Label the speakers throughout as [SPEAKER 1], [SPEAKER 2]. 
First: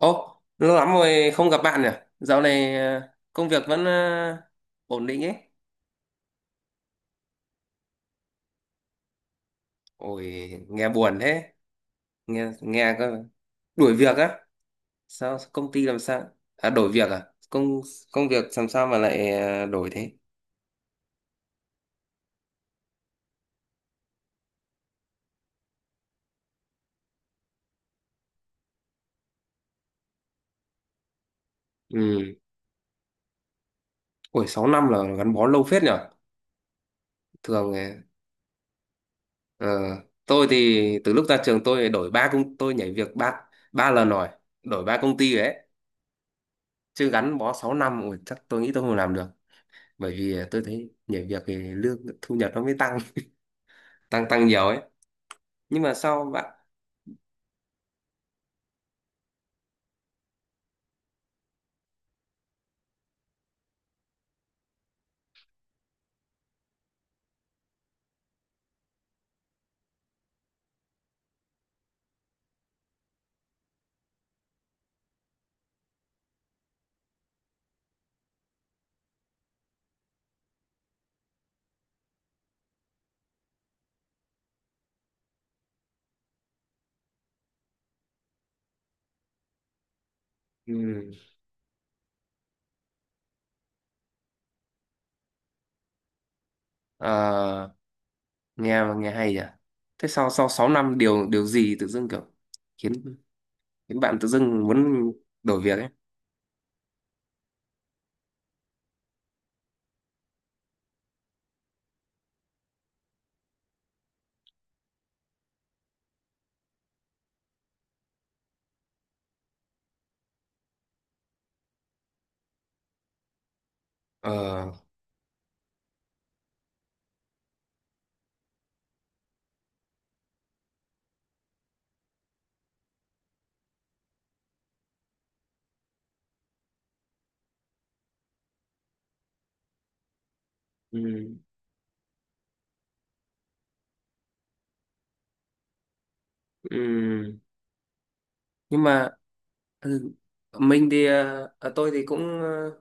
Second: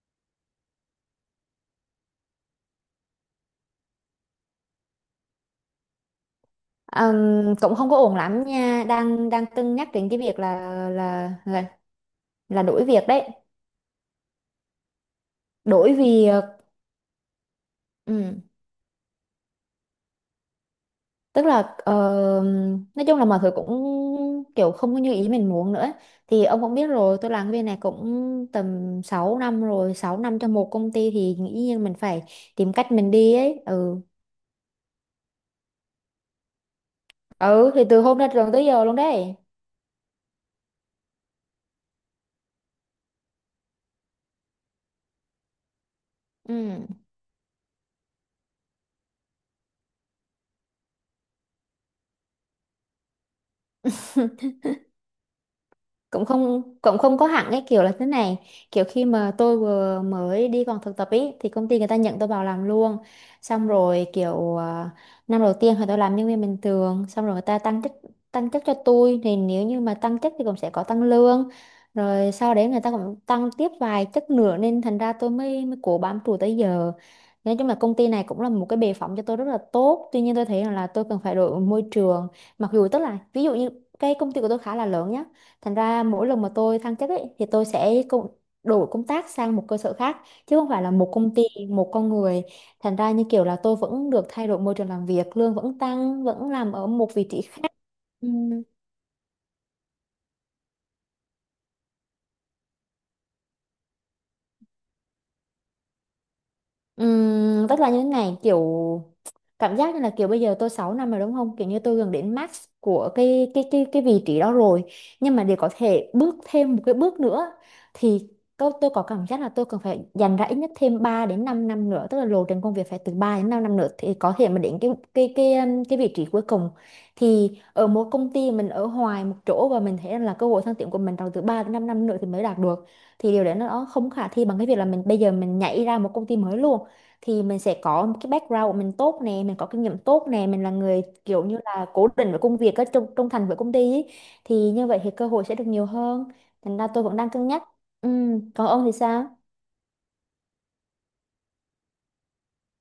[SPEAKER 1] Ô, lâu lắm rồi không gặp bạn nhỉ? Dạo này công việc vẫn ổn định ấy.
[SPEAKER 2] Cũng không có ổn lắm nha, đang đang cân nhắc đến cái
[SPEAKER 1] Ôi,
[SPEAKER 2] việc là
[SPEAKER 1] nghe buồn
[SPEAKER 2] là
[SPEAKER 1] thế.
[SPEAKER 2] là
[SPEAKER 1] Nghe
[SPEAKER 2] là đổi
[SPEAKER 1] nghe
[SPEAKER 2] việc
[SPEAKER 1] cơ.
[SPEAKER 2] đấy,
[SPEAKER 1] Đuổi việc á? Sao công ty
[SPEAKER 2] đổi
[SPEAKER 1] làm sao?
[SPEAKER 2] việc.
[SPEAKER 1] À đổi việc à? Công công việc
[SPEAKER 2] ừ.
[SPEAKER 1] làm sao mà lại đổi thế?
[SPEAKER 2] tức là ờ, nói chung là mọi thứ cũng kiểu không có như ý mình muốn nữa. Thì ông cũng biết rồi, tôi làm cái bên này cũng tầm 6 năm rồi, 6 năm cho một công ty thì nghĩ nhiên mình phải
[SPEAKER 1] Ừ.
[SPEAKER 2] tìm cách mình đi ấy. Ừ,
[SPEAKER 1] Ôi, 6 năm là gắn bó lâu phết nhỉ.
[SPEAKER 2] ừ
[SPEAKER 1] Thường
[SPEAKER 2] thì
[SPEAKER 1] thì,
[SPEAKER 2] từ hôm ra trường tới giờ luôn đấy.
[SPEAKER 1] ờ, tôi thì từ lúc ra trường tôi nhảy việc ba ba lần rồi, đổi 3 công ty rồi đấy.
[SPEAKER 2] Ừ,
[SPEAKER 1] Chứ gắn bó 6 năm ôi, chắc tôi nghĩ tôi không làm được. Bởi vì tôi thấy nhảy việc thì lương thu nhập nó mới tăng tăng tăng nhiều ấy, nhưng mà sau
[SPEAKER 2] cũng
[SPEAKER 1] bạn
[SPEAKER 2] không cũng không có hẳn cái kiểu là thế này, kiểu khi mà tôi vừa mới đi còn thực tập ý thì công ty người ta nhận tôi vào làm luôn, xong rồi kiểu năm đầu tiên thì tôi làm nhân viên bình thường, xong rồi người ta tăng chức, tăng chức cho tôi. Thì nếu như mà tăng chức thì cũng sẽ có tăng lương, rồi sau đấy người ta cũng tăng tiếp vài chức nữa, nên thành ra tôi mới mới cố bám trụ tới giờ. Nói chung là công ty này cũng là một cái bệ phóng cho tôi rất là tốt, tuy nhiên tôi thấy rằng là tôi cần phải đổi môi trường. Mặc dù tức là ví dụ như cái công ty của tôi khá là lớn nhá. Thành ra mỗi lần mà tôi thăng chức ấy, thì tôi sẽ đổi công tác sang một cơ sở khác, chứ không phải là một
[SPEAKER 1] ừ.
[SPEAKER 2] công ty, một con người. Thành ra như kiểu là tôi vẫn được thay đổi môi trường làm việc, lương vẫn tăng, vẫn làm ở một vị trí
[SPEAKER 1] ờ,
[SPEAKER 2] khác. Ừm,
[SPEAKER 1] nghe nghe hay nhỉ, thế sau sau 6 năm điều điều gì tự dưng kiểu khiến khiến bạn tự dưng muốn đổi việc ấy?
[SPEAKER 2] Tức là như thế này, kiểu cảm giác như là kiểu bây giờ tôi 6 năm rồi đúng không, kiểu như tôi gần đến max của cái vị trí đó rồi, nhưng mà để có thể bước thêm một cái bước nữa thì tôi có cảm giác là tôi cần phải dành ra ít nhất thêm 3 đến 5 năm nữa. Tức là lộ trình công việc phải từ 3 đến 5 năm nữa thì
[SPEAKER 1] ờ
[SPEAKER 2] có thể mà đến cái vị trí cuối cùng. Thì ở một công ty mình ở hoài một chỗ và mình thấy là cơ hội thăng tiến của mình trong từ 3 đến 5 năm nữa thì mới đạt được, thì điều đấy nó không khả thi bằng cái việc là mình bây giờ mình nhảy ra một công ty mới luôn. Thì mình sẽ có một cái background của mình tốt nè, mình có kinh nghiệm tốt nè, mình là
[SPEAKER 1] ừ.
[SPEAKER 2] người kiểu như là cố định với công việc á, trung thành với công ty ý. Thì như vậy thì cơ hội sẽ được nhiều hơn, thành ra tôi vẫn đang
[SPEAKER 1] Ừ.
[SPEAKER 2] cân nhắc. Ừ, còn
[SPEAKER 1] Nhưng
[SPEAKER 2] ông thì
[SPEAKER 1] mà
[SPEAKER 2] sao?
[SPEAKER 1] ừ, mình thì ờ, ờ, tôi thì cũng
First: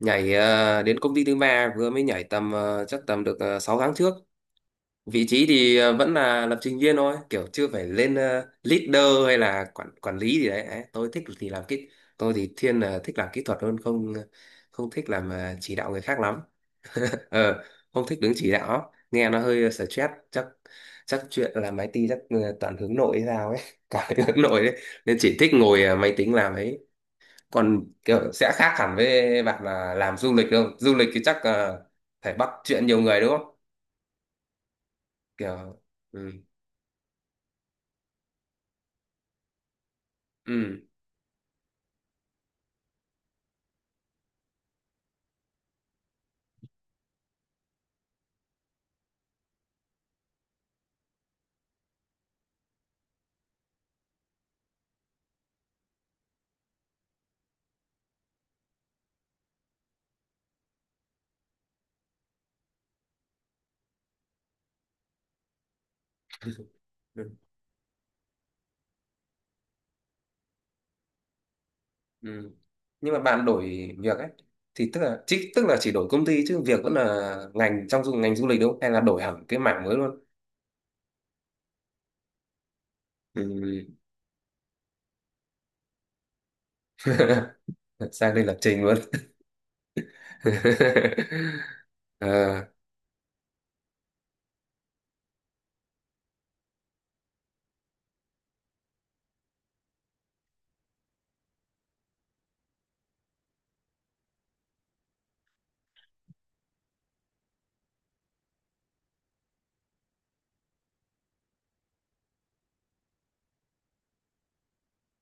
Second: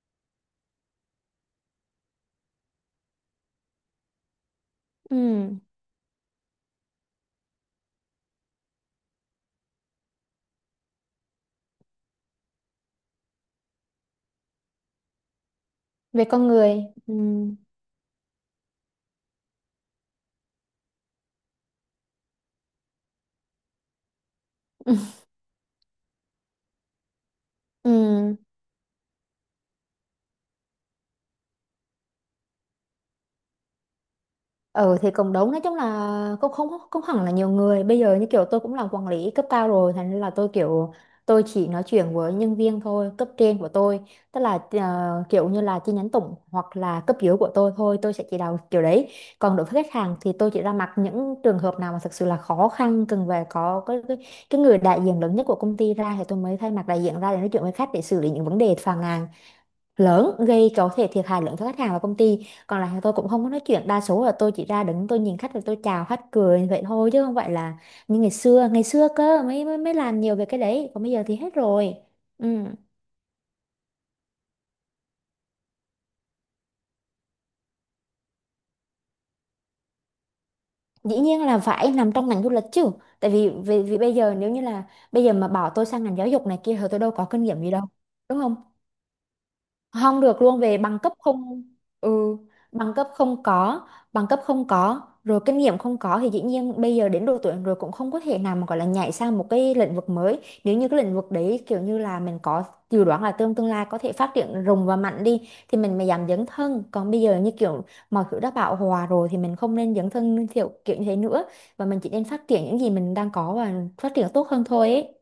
[SPEAKER 1] nhảy đến công ty thứ ba, vừa mới nhảy tầm chắc tầm được 6 tháng trước. Vị trí
[SPEAKER 2] Ừ,
[SPEAKER 1] thì vẫn là lập trình viên thôi, kiểu chưa phải lên leader hay là quản quản lý gì đấy. Đấy, tôi thì thiên là thích làm kỹ thuật hơn, không thích làm chỉ đạo người khác
[SPEAKER 2] về
[SPEAKER 1] lắm.
[SPEAKER 2] con người. Ừ.
[SPEAKER 1] ờ Không thích đứng chỉ đạo, nghe nó hơi stress chắc. Chuyện làm IT chắc toàn hướng nội hay sao ấy. Cả hướng nội đấy. Nên chỉ thích ngồi máy tính làm ấy. Còn
[SPEAKER 2] Ừ.
[SPEAKER 1] kiểu sẽ khác hẳn với bạn là làm du lịch, không du lịch thì chắc phải bắt chuyện nhiều người đúng không?
[SPEAKER 2] Ừ thì cũng đúng, nói
[SPEAKER 1] Kiểu
[SPEAKER 2] chung
[SPEAKER 1] ừ,
[SPEAKER 2] là cũng không cũng hẳn là nhiều người, bây giờ như kiểu tôi cũng làm quản lý cấp cao rồi, thành nên là tôi
[SPEAKER 1] ừ,
[SPEAKER 2] kiểu tôi chỉ nói chuyện với nhân viên thôi, cấp trên của tôi tức là kiểu như là chi nhánh tổng, hoặc là cấp dưới của tôi thôi tôi sẽ chỉ đạo kiểu đấy. Còn đối với khách hàng thì tôi chỉ ra mặt những trường hợp nào mà thực sự là khó khăn, cần về có cái người đại diện lớn nhất của công ty ra, thì tôi mới thay mặt đại diện ra để nói chuyện với khách để xử lý những vấn đề phàn nàn lớn gây có thể thiệt hại lớn cho khách hàng và công ty. Còn lại thì tôi cũng không có nói chuyện, đa số là tôi chỉ ra đứng tôi nhìn khách và tôi chào khách cười vậy thôi, chứ
[SPEAKER 1] ừ.
[SPEAKER 2] không phải là như ngày xưa. Ngày xưa cơ mới mới làm nhiều về cái đấy, còn bây giờ thì hết rồi. Ừ,
[SPEAKER 1] Ừ. Nhưng mà bạn đổi việc ấy thì tức là chỉ, đổi công ty chứ việc vẫn là ngành trong ngành du lịch đúng không? Hay là đổi hẳn cái mảng mới luôn?
[SPEAKER 2] dĩ nhiên là phải nằm trong ngành du lịch chứ, tại vì vì
[SPEAKER 1] Ừ.
[SPEAKER 2] bây giờ nếu như là bây giờ mà bảo tôi sang ngành giáo dục này kia thì tôi đâu có kinh nghiệm gì đâu,
[SPEAKER 1] Sang
[SPEAKER 2] đúng
[SPEAKER 1] đây
[SPEAKER 2] không?
[SPEAKER 1] lập trình luôn.
[SPEAKER 2] Không được luôn, về bằng cấp không. Ừ,
[SPEAKER 1] Ờ,
[SPEAKER 2] bằng cấp không có, bằng cấp không có rồi kinh nghiệm không có, thì dĩ nhiên bây giờ đến độ tuổi rồi cũng không có thể nào mà gọi là nhảy sang một cái lĩnh vực mới. Nếu như cái lĩnh vực đấy kiểu như là mình có dự đoán là tương tương lai có thể phát triển rùng và mạnh đi, thì mình mới dám dấn thân. Còn bây giờ như kiểu mọi thứ đã bão hòa rồi thì mình không nên dấn thân kiểu kiểu như thế nữa, và mình chỉ nên phát triển những gì mình đang có và phát triển tốt hơn thôi ấy.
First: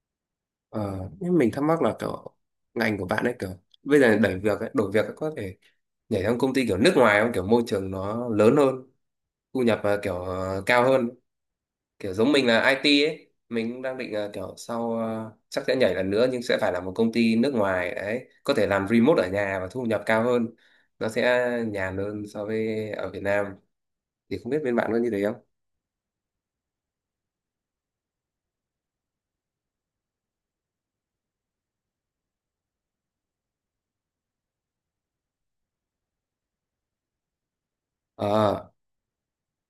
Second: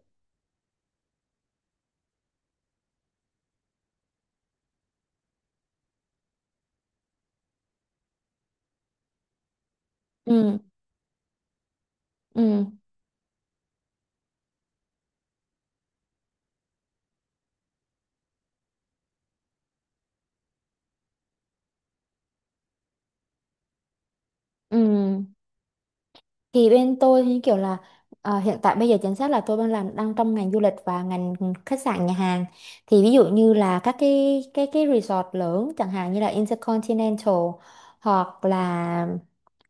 [SPEAKER 1] ờ. Nhưng mình thắc mắc là kiểu ngành của bạn ấy, kiểu bây giờ đẩy việc ấy, đổi việc ấy, có thể nhảy sang công ty kiểu nước ngoài không? Kiểu môi trường nó lớn hơn, thu nhập kiểu
[SPEAKER 2] Ừ,
[SPEAKER 1] cao hơn. Kiểu giống mình
[SPEAKER 2] ừ,
[SPEAKER 1] là IT ấy, mình cũng đang định kiểu sau chắc sẽ nhảy lần nữa nhưng sẽ phải là một công ty nước ngoài đấy, có thể làm remote ở nhà và thu nhập cao hơn, nó sẽ nhàn hơn so với ở Việt Nam. Thì không biết bên
[SPEAKER 2] ừ
[SPEAKER 1] bạn có như thế không.
[SPEAKER 2] thì bên tôi thì kiểu là hiện tại bây giờ chính xác là tôi đang làm, đang trong ngành du lịch và ngành khách sạn nhà hàng. Thì ví dụ như là các cái resort lớn, chẳng hạn như là Intercontinental
[SPEAKER 1] ờ
[SPEAKER 2] hoặc là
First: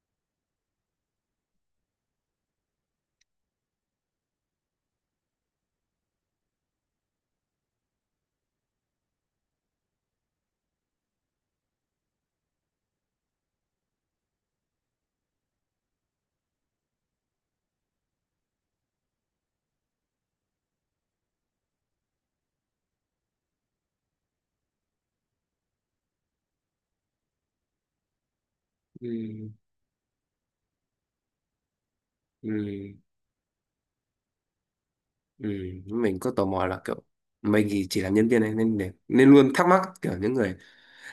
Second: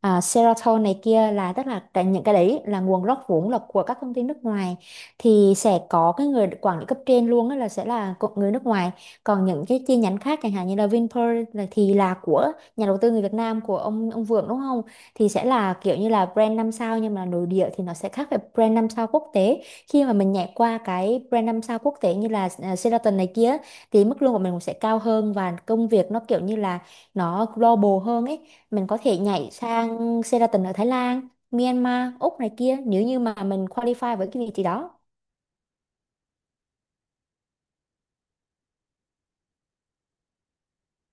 [SPEAKER 2] Sheraton này kia, là tức là những cái đấy là nguồn gốc vốn là của các công ty nước ngoài, thì sẽ có cái người quản lý cấp trên luôn á là sẽ là người nước ngoài. Còn những cái chi nhánh khác chẳng hạn như là Vinpearl là thì là của nhà đầu tư người Việt Nam, của ông Vượng, đúng không? Thì sẽ là kiểu như là brand 5 sao nhưng mà nội địa thì nó sẽ khác với brand 5 sao quốc tế. Khi mà mình nhảy qua cái brand 5 sao quốc tế như là Sheraton này kia, thì mức lương của mình cũng sẽ cao hơn và công việc nó kiểu như là nó global hơn ấy, mình có thể
[SPEAKER 1] ừ,
[SPEAKER 2] nhảy sang Sheraton ở Thái Lan, Myanmar, Úc
[SPEAKER 1] ừ,
[SPEAKER 2] này kia, nếu như mà mình qualify với cái vị trí đó.
[SPEAKER 1] ừ. Mình có tò mò là kiểu mình thì chỉ làm nhân viên này nên nên luôn thắc mắc kiểu những người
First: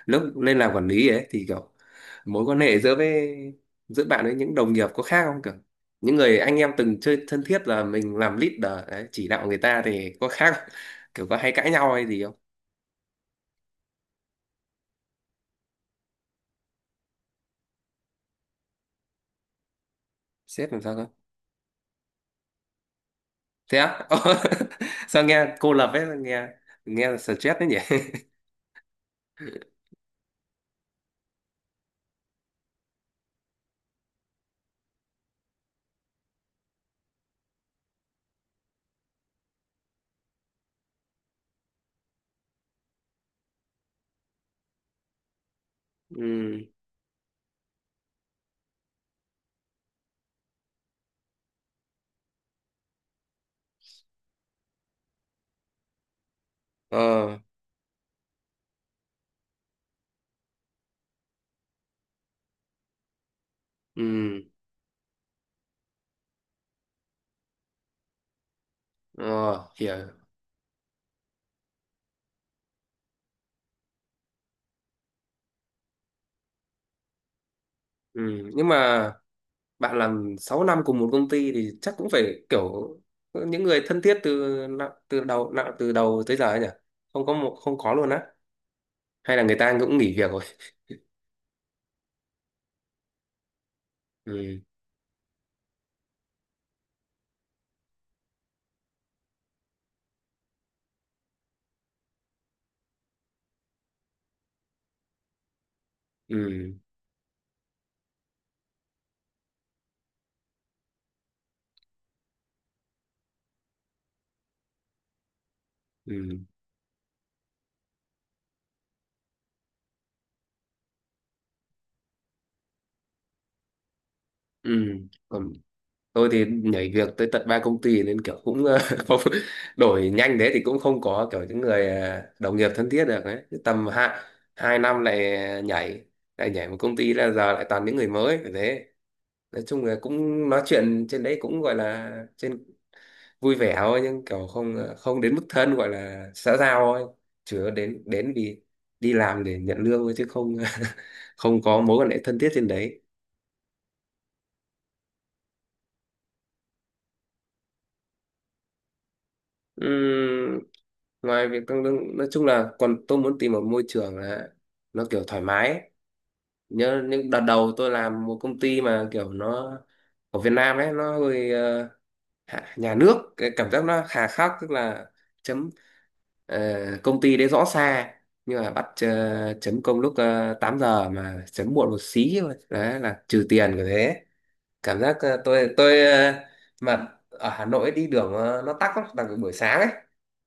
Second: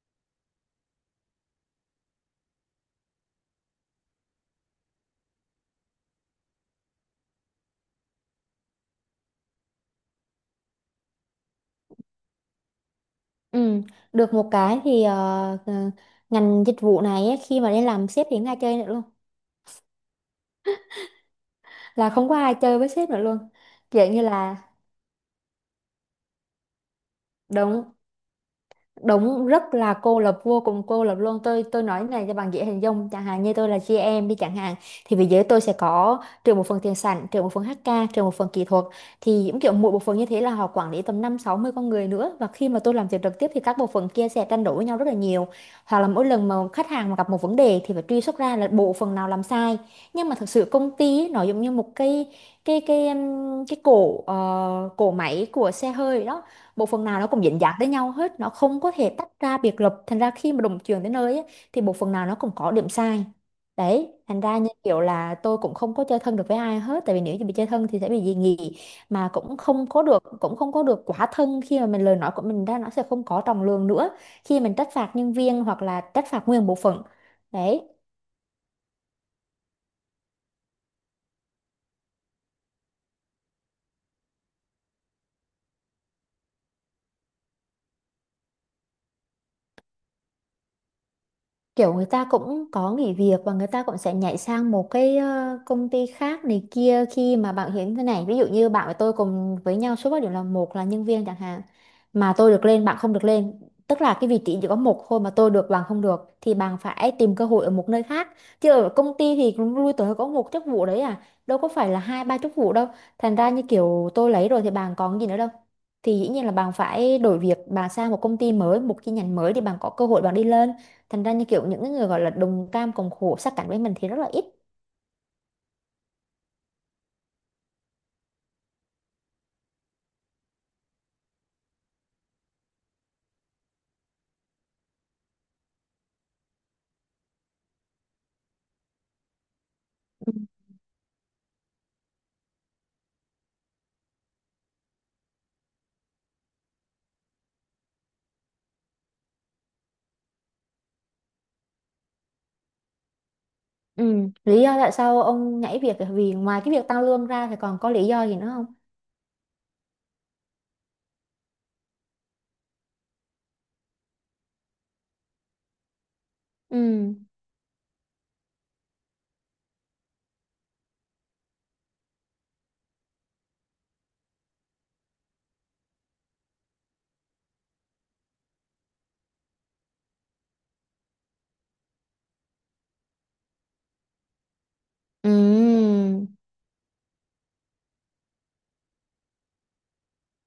[SPEAKER 1] lúc lên làm quản lý ấy thì kiểu mối quan hệ giữa với bạn với những đồng nghiệp có khác không, kiểu những người anh em từng chơi thân thiết là mình làm leader đấy, chỉ đạo người ta thì có khác không? Kiểu có hay cãi nhau hay gì không?
[SPEAKER 2] Ừ, được một cái thì ngành dịch vụ này ấy, khi mà đi làm sếp thì không ai chơi nữa luôn,
[SPEAKER 1] Sếp làm sao cơ?
[SPEAKER 2] là không có ai chơi với sếp nữa luôn,
[SPEAKER 1] Thế á?
[SPEAKER 2] kiểu
[SPEAKER 1] Ồ,
[SPEAKER 2] như là
[SPEAKER 1] sao nghe cô lập ấy, nghe nghe là stress đấy nhỉ.
[SPEAKER 2] đúng, đúng, rất là cô lập, vô cùng cô lập luôn. Tôi nói này cho bạn dễ hình dung, chẳng hạn như tôi là giê em đi chẳng hạn, thì về giới tôi sẽ có trừ một phần tiền sản, trừ một phần HK, trừ một phần kỹ thuật. Thì những kiểu mỗi bộ phận như thế là họ quản lý tầm năm sáu mươi con người nữa, và khi mà tôi làm việc trực tiếp thì các bộ phận kia sẽ tranh đấu với nhau rất là nhiều, hoặc là mỗi lần mà
[SPEAKER 1] Ừ.
[SPEAKER 2] khách hàng mà gặp một vấn đề thì phải truy xuất ra là bộ phận nào làm sai. Nhưng mà thực sự công ty ấy, nó giống như một cái cổ máy của xe hơi đó, một phần nào nó
[SPEAKER 1] ờ
[SPEAKER 2] cũng dính dáng tới nhau hết, nó không có thể tách ra biệt lập. Thành ra khi mà đồng trường đến nơi á, thì một phần nào nó cũng có điểm sai đấy. Thành
[SPEAKER 1] ừ.
[SPEAKER 2] ra như kiểu là tôi cũng không có chơi thân được với ai hết, tại vì nếu như bị chơi thân thì sẽ bị dị nghị, mà cũng
[SPEAKER 1] ờ
[SPEAKER 2] không
[SPEAKER 1] Hiểu.
[SPEAKER 2] có được, cũng không có được quá thân, khi mà mình lời nói của mình ra nó sẽ không có trọng lượng nữa khi mình trách phạt nhân viên hoặc là trách phạt nguyên bộ phận đấy.
[SPEAKER 1] Ừ, nhưng mà bạn làm 6 năm cùng một công ty thì chắc cũng phải kiểu những người thân thiết từ nạ- từ đầu tới giờ ấy nhỉ? Không có một, không có luôn á? Hay là người ta cũng nghỉ việc rồi?
[SPEAKER 2] Kiểu người ta cũng có nghỉ việc và người ta cũng sẽ nhảy
[SPEAKER 1] Ừ,
[SPEAKER 2] sang một cái công ty khác này kia. Khi mà bạn hiểm thế này, ví dụ như bạn và tôi cùng với nhau số bảo điểm là một, là nhân viên chẳng hạn, mà tôi được lên bạn không được lên, tức là cái vị trí chỉ có một thôi mà tôi được bạn không được, thì
[SPEAKER 1] ừ,
[SPEAKER 2] bạn phải tìm cơ hội ở một nơi khác, chứ ở công ty thì cũng lui tới có một chức vụ đấy à, đâu có phải là hai ba chức vụ đâu. Thành ra như kiểu tôi lấy rồi thì bạn còn gì nữa đâu, thì dĩ
[SPEAKER 1] ừ,
[SPEAKER 2] nhiên là bạn phải đổi việc, bạn sang một công ty mới, một chi nhánh mới, thì bạn có cơ hội bạn đi lên. Thành ra như kiểu những cái người gọi là đồng cam cộng khổ sát cánh với mình thì rất là ít.
[SPEAKER 1] ừ. Còn tôi thì nhảy việc tới tận 3 công ty nên kiểu cũng không, đổi nhanh thế thì cũng không có kiểu những người đồng nghiệp thân thiết được đấy. Cứ tầm hai hai năm lại nhảy, một công ty là giờ lại toàn những người mới phải thế. Nói chung là
[SPEAKER 2] Ừ.
[SPEAKER 1] cũng nói chuyện trên đấy cũng gọi là trên vui vẻ thôi, nhưng kiểu không không đến mức thân, gọi là xã giao thôi, chứ đến đến vì đi làm để nhận lương thôi chứ không không có mối quan hệ thân thiết trên đấy.
[SPEAKER 2] Ừ, lý do tại sao ông nhảy việc là vì, ngoài cái việc tăng lương ra thì còn có lý do gì nữa không?
[SPEAKER 1] Ừm, Ngoài việc tăng lương, nói chung là còn tôi muốn tìm một môi trường là nó kiểu thoải mái ấy. Nhớ
[SPEAKER 2] Ừ.
[SPEAKER 1] những đợt đầu tôi làm một công ty mà kiểu nó ở Việt Nam ấy nó hơi nhà nước, cái cảm giác nó hà khắc, tức là chấm Ờ, công ty đấy rõ xa nhưng mà bắt chấm công lúc 8 giờ mà chấm muộn một xí thôi đấy là trừ tiền của thế. Cảm giác tôi
[SPEAKER 2] Ừ.
[SPEAKER 1] tôi mà ở Hà Nội đi đường nó tắc lắm, đặc biệt buổi sáng ấy,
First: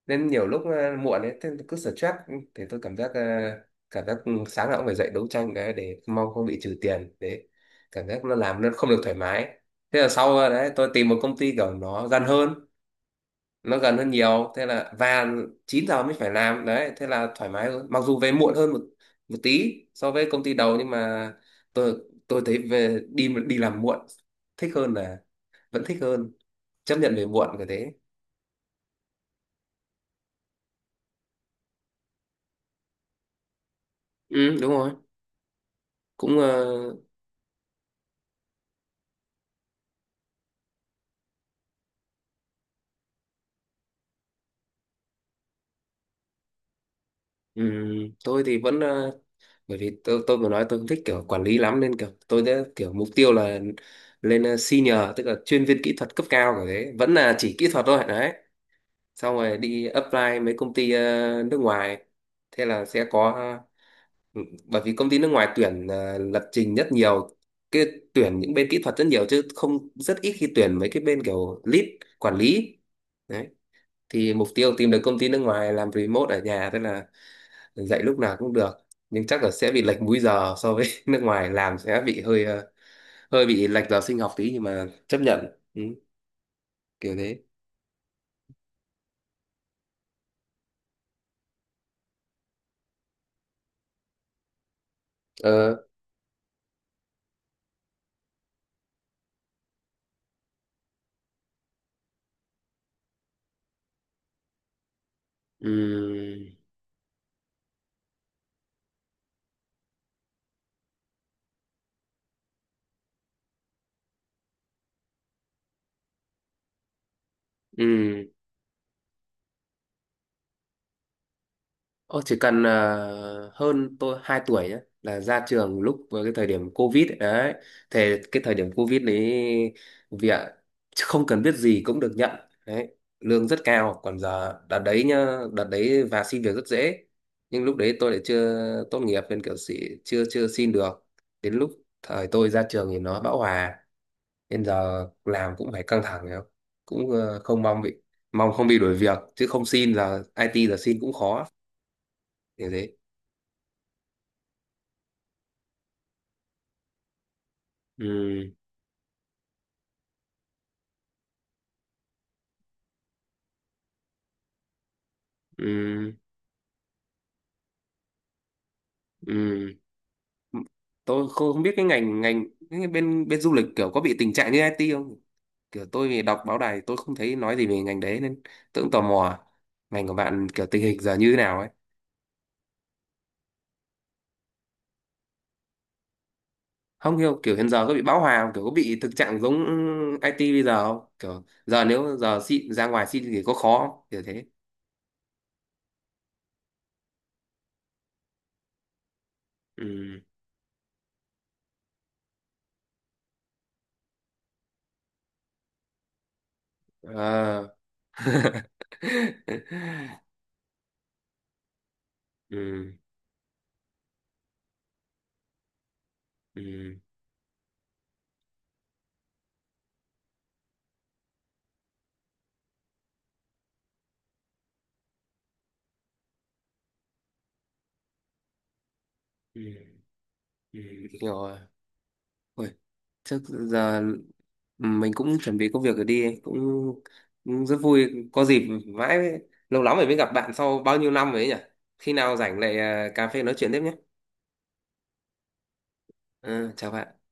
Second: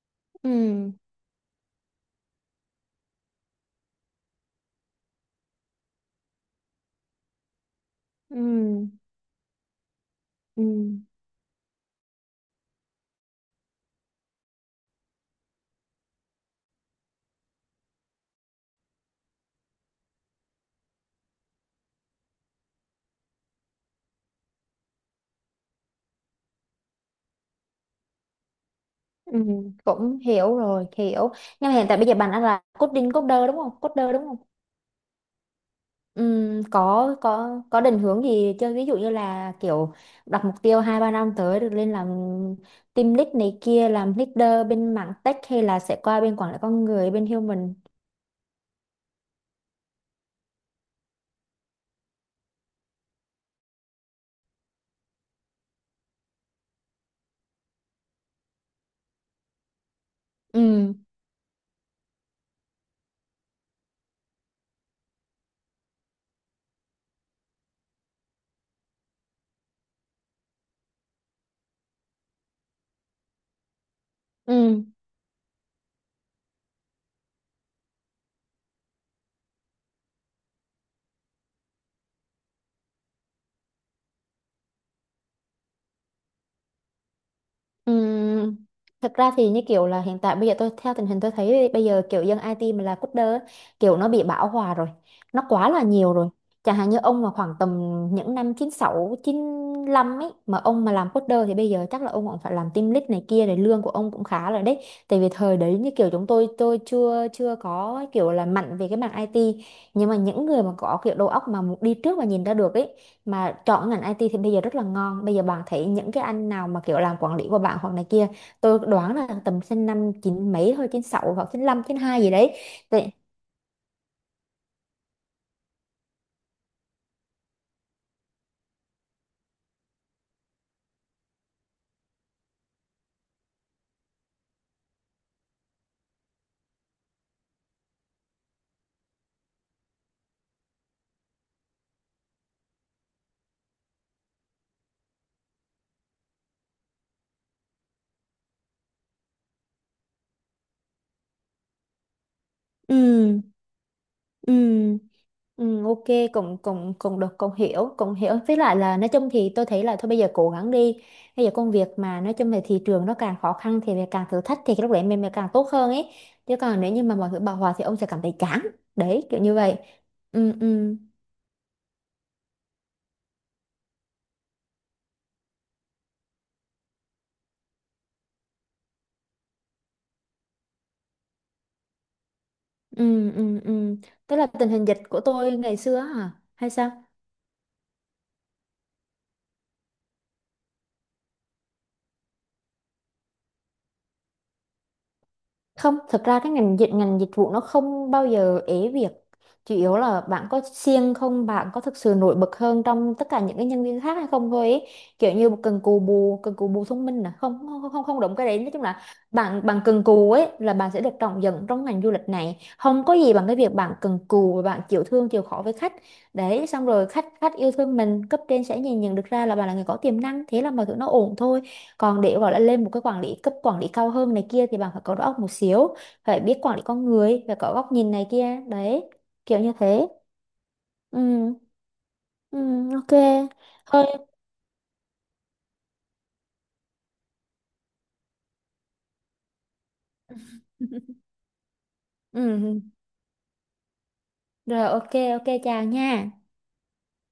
[SPEAKER 1] nên nhiều lúc
[SPEAKER 2] Ừ.
[SPEAKER 1] muộn ấy thế cứ stress. Thì tôi cảm giác sáng nào cũng phải dậy đấu tranh cái để mong không bị trừ tiền đấy, cảm giác nó
[SPEAKER 2] Ừ.
[SPEAKER 1] làm nó không được thoải mái. Thế là sau
[SPEAKER 2] Ừ.
[SPEAKER 1] đấy tôi tìm một công ty kiểu nó gian hơn, nó gần hơn nhiều, thế là và 9 giờ mới phải làm đấy, thế là thoải mái hơn, mặc dù về muộn hơn một một tí so với công ty đầu nhưng mà tôi tôi thấy về đi đi làm muộn thích hơn là thích hơn, chấp nhận về muộn cái thế.
[SPEAKER 2] Ừ. Cũng hiểu rồi, hiểu. Nhưng mà hiện tại bây giờ bạn đang là coding, coder đúng không, coder đúng không?
[SPEAKER 1] Ừ, đúng rồi. Cũng
[SPEAKER 2] Có có định hướng gì chưa, ví dụ như là kiểu đặt mục tiêu hai ba năm tới được lên làm team lead này kia, làm leader bên mảng tech, hay là sẽ qua bên quản lý con người, bên human?
[SPEAKER 1] tôi thì vẫn bởi vì tôi vừa nói tôi không thích kiểu quản lý lắm nên kiểu tôi đã kiểu mục tiêu là lên senior, tức là chuyên viên kỹ thuật cấp cao, cái thế vẫn là chỉ kỹ thuật thôi đấy. Xong rồi đi apply mấy công ty
[SPEAKER 2] Ừ,
[SPEAKER 1] nước ngoài thế là sẽ có. Ừ, bởi vì công ty nước ngoài tuyển lập trình rất nhiều, cái tuyển những bên kỹ thuật rất nhiều chứ không, rất ít khi tuyển mấy cái bên kiểu lead, quản lý đấy. Thì mục tiêu
[SPEAKER 2] ừ.
[SPEAKER 1] tìm được công ty nước ngoài làm remote ở nhà, tức là dạy lúc nào cũng được, nhưng chắc là sẽ bị lệch múi giờ so với nước ngoài làm, sẽ bị hơi hơi bị lệch giờ sinh học tí nhưng mà chấp nhận. Ừ, kiểu thế.
[SPEAKER 2] Ừm, Thật ra thì như kiểu là hiện tại bây giờ tôi theo tình hình tôi thấy thì bây giờ kiểu dân IT mà là coder á, kiểu nó bị bão hòa rồi, nó quá
[SPEAKER 1] ờ
[SPEAKER 2] là nhiều rồi. Chẳng hạn như ông mà khoảng tầm những năm chín sáu chín 95 ấy, mà ông mà làm coder thì bây giờ chắc là ông cũng phải làm team lead này kia rồi, lương của ông cũng khá rồi đấy. Tại vì thời đấy như kiểu chúng
[SPEAKER 1] ừ,
[SPEAKER 2] tôi chưa chưa có kiểu là mạnh về cái mảng IT, nhưng mà những người mà có kiểu đầu óc mà đi trước và nhìn ra được ấy, mà chọn ngành IT thì bây giờ rất là ngon. Bây giờ bạn thấy những cái anh nào mà kiểu làm quản lý của bạn hoặc này
[SPEAKER 1] ừ.
[SPEAKER 2] kia, tôi đoán là tầm sinh năm chín mấy thôi, chín sáu hoặc chín lăm chín
[SPEAKER 1] Ồ,
[SPEAKER 2] hai gì
[SPEAKER 1] chỉ
[SPEAKER 2] đấy.
[SPEAKER 1] cần
[SPEAKER 2] Tại-
[SPEAKER 1] hơn tôi 2 tuổi nhé, là ra trường lúc với cái thời điểm Covid ấy. Đấy, thì cái thời điểm Covid đấy việc không cần biết gì cũng được nhận đấy, lương rất cao. Còn giờ, đợt đấy nhá, đợt đấy và xin việc rất dễ, nhưng lúc đấy tôi lại chưa tốt nghiệp nên kiểu sĩ, chưa chưa xin được. Đến lúc thời tôi ra trường thì nó bão hòa, nên giờ làm cũng phải căng thẳng hiểu không. Cũng không mong bị mong không bị đuổi việc chứ không xin, là IT giờ xin cũng khó như thế.
[SPEAKER 2] ừ, ừ, ừ, ok, cũng cũng cũng được, cũng hiểu, cũng hiểu.
[SPEAKER 1] Ừ,
[SPEAKER 2] Với lại là nói chung thì tôi thấy là thôi bây giờ cố gắng đi, bây giờ công việc mà nói chung về thị trường nó càng khó khăn thì mình càng thử thách, thì cái lúc đấy mình càng tốt hơn ấy.
[SPEAKER 1] ừ,
[SPEAKER 2] Chứ còn nếu như mà mọi thứ bão hòa thì ông sẽ cảm thấy chán đấy, kiểu như
[SPEAKER 1] ừ.
[SPEAKER 2] vậy. Ừ, ừ.
[SPEAKER 1] Tôi không không biết cái ngành ngành cái bên bên du lịch kiểu có bị tình trạng như IT không. Kiểu tôi vì đọc báo đài tôi không thấy nói gì về ngành đấy nên tôi cũng tò mò ngành của bạn kiểu tình hình giờ như thế nào ấy.
[SPEAKER 2] Ừ, ừ, ừ. Tức là tình hình dịch của tôi ngày xưa á hả? Hay sao?
[SPEAKER 1] Không hiểu kiểu hiện giờ có bị bão hòa không? Kiểu có bị thực trạng giống IT bây giờ không, kiểu giờ nếu giờ xin ra ngoài xin thì có khó không? Kiểu thế.
[SPEAKER 2] Không, thật ra cái ngành dịch vụ nó không bao giờ ế việc. Chủ yếu
[SPEAKER 1] Ừ,
[SPEAKER 2] là bạn có siêng không, bạn có thực sự nổi bật hơn trong tất cả những cái nhân viên khác hay không thôi ấy. Kiểu như cần cù bù thông minh à? Không,
[SPEAKER 1] à.
[SPEAKER 2] không, không, không, không đúng cái đấy. Nói chung là bạn bạn cần cù ấy là bạn sẽ được trọng dụng trong ngành du lịch này.
[SPEAKER 1] Ừ,
[SPEAKER 2] Không có gì bằng cái việc bạn cần cù và bạn chịu thương, chịu khó với khách. Đấy, xong
[SPEAKER 1] ừ,
[SPEAKER 2] rồi khách, khách yêu thương mình, cấp trên sẽ nhìn nhận được ra là bạn là người có tiềm năng, thế là mọi thứ nó ổn thôi. Còn để gọi là lên một cái quản lý cao hơn này kia thì bạn phải có đầu óc một xíu, phải biết quản lý con người, phải có góc nhìn này kia đấy, kiểu như
[SPEAKER 1] ừ,
[SPEAKER 2] thế.
[SPEAKER 1] ừ. Hiểu rồi.
[SPEAKER 2] Ừ, ừ,
[SPEAKER 1] Ôi,
[SPEAKER 2] ok,
[SPEAKER 1] trước giờ.
[SPEAKER 2] thôi.
[SPEAKER 1] Ừ, mình cũng chuẩn bị công việc rồi đi, cũng rất vui có dịp, mãi mới- lâu lắm rồi mới gặp bạn sau bao nhiêu năm rồi ấy nhỉ. Khi nào rảnh lại
[SPEAKER 2] Ừ,
[SPEAKER 1] cà phê nói chuyện tiếp nhé.
[SPEAKER 2] rồi, ok, ok, chào nha.
[SPEAKER 1] Ừ, chào bạn.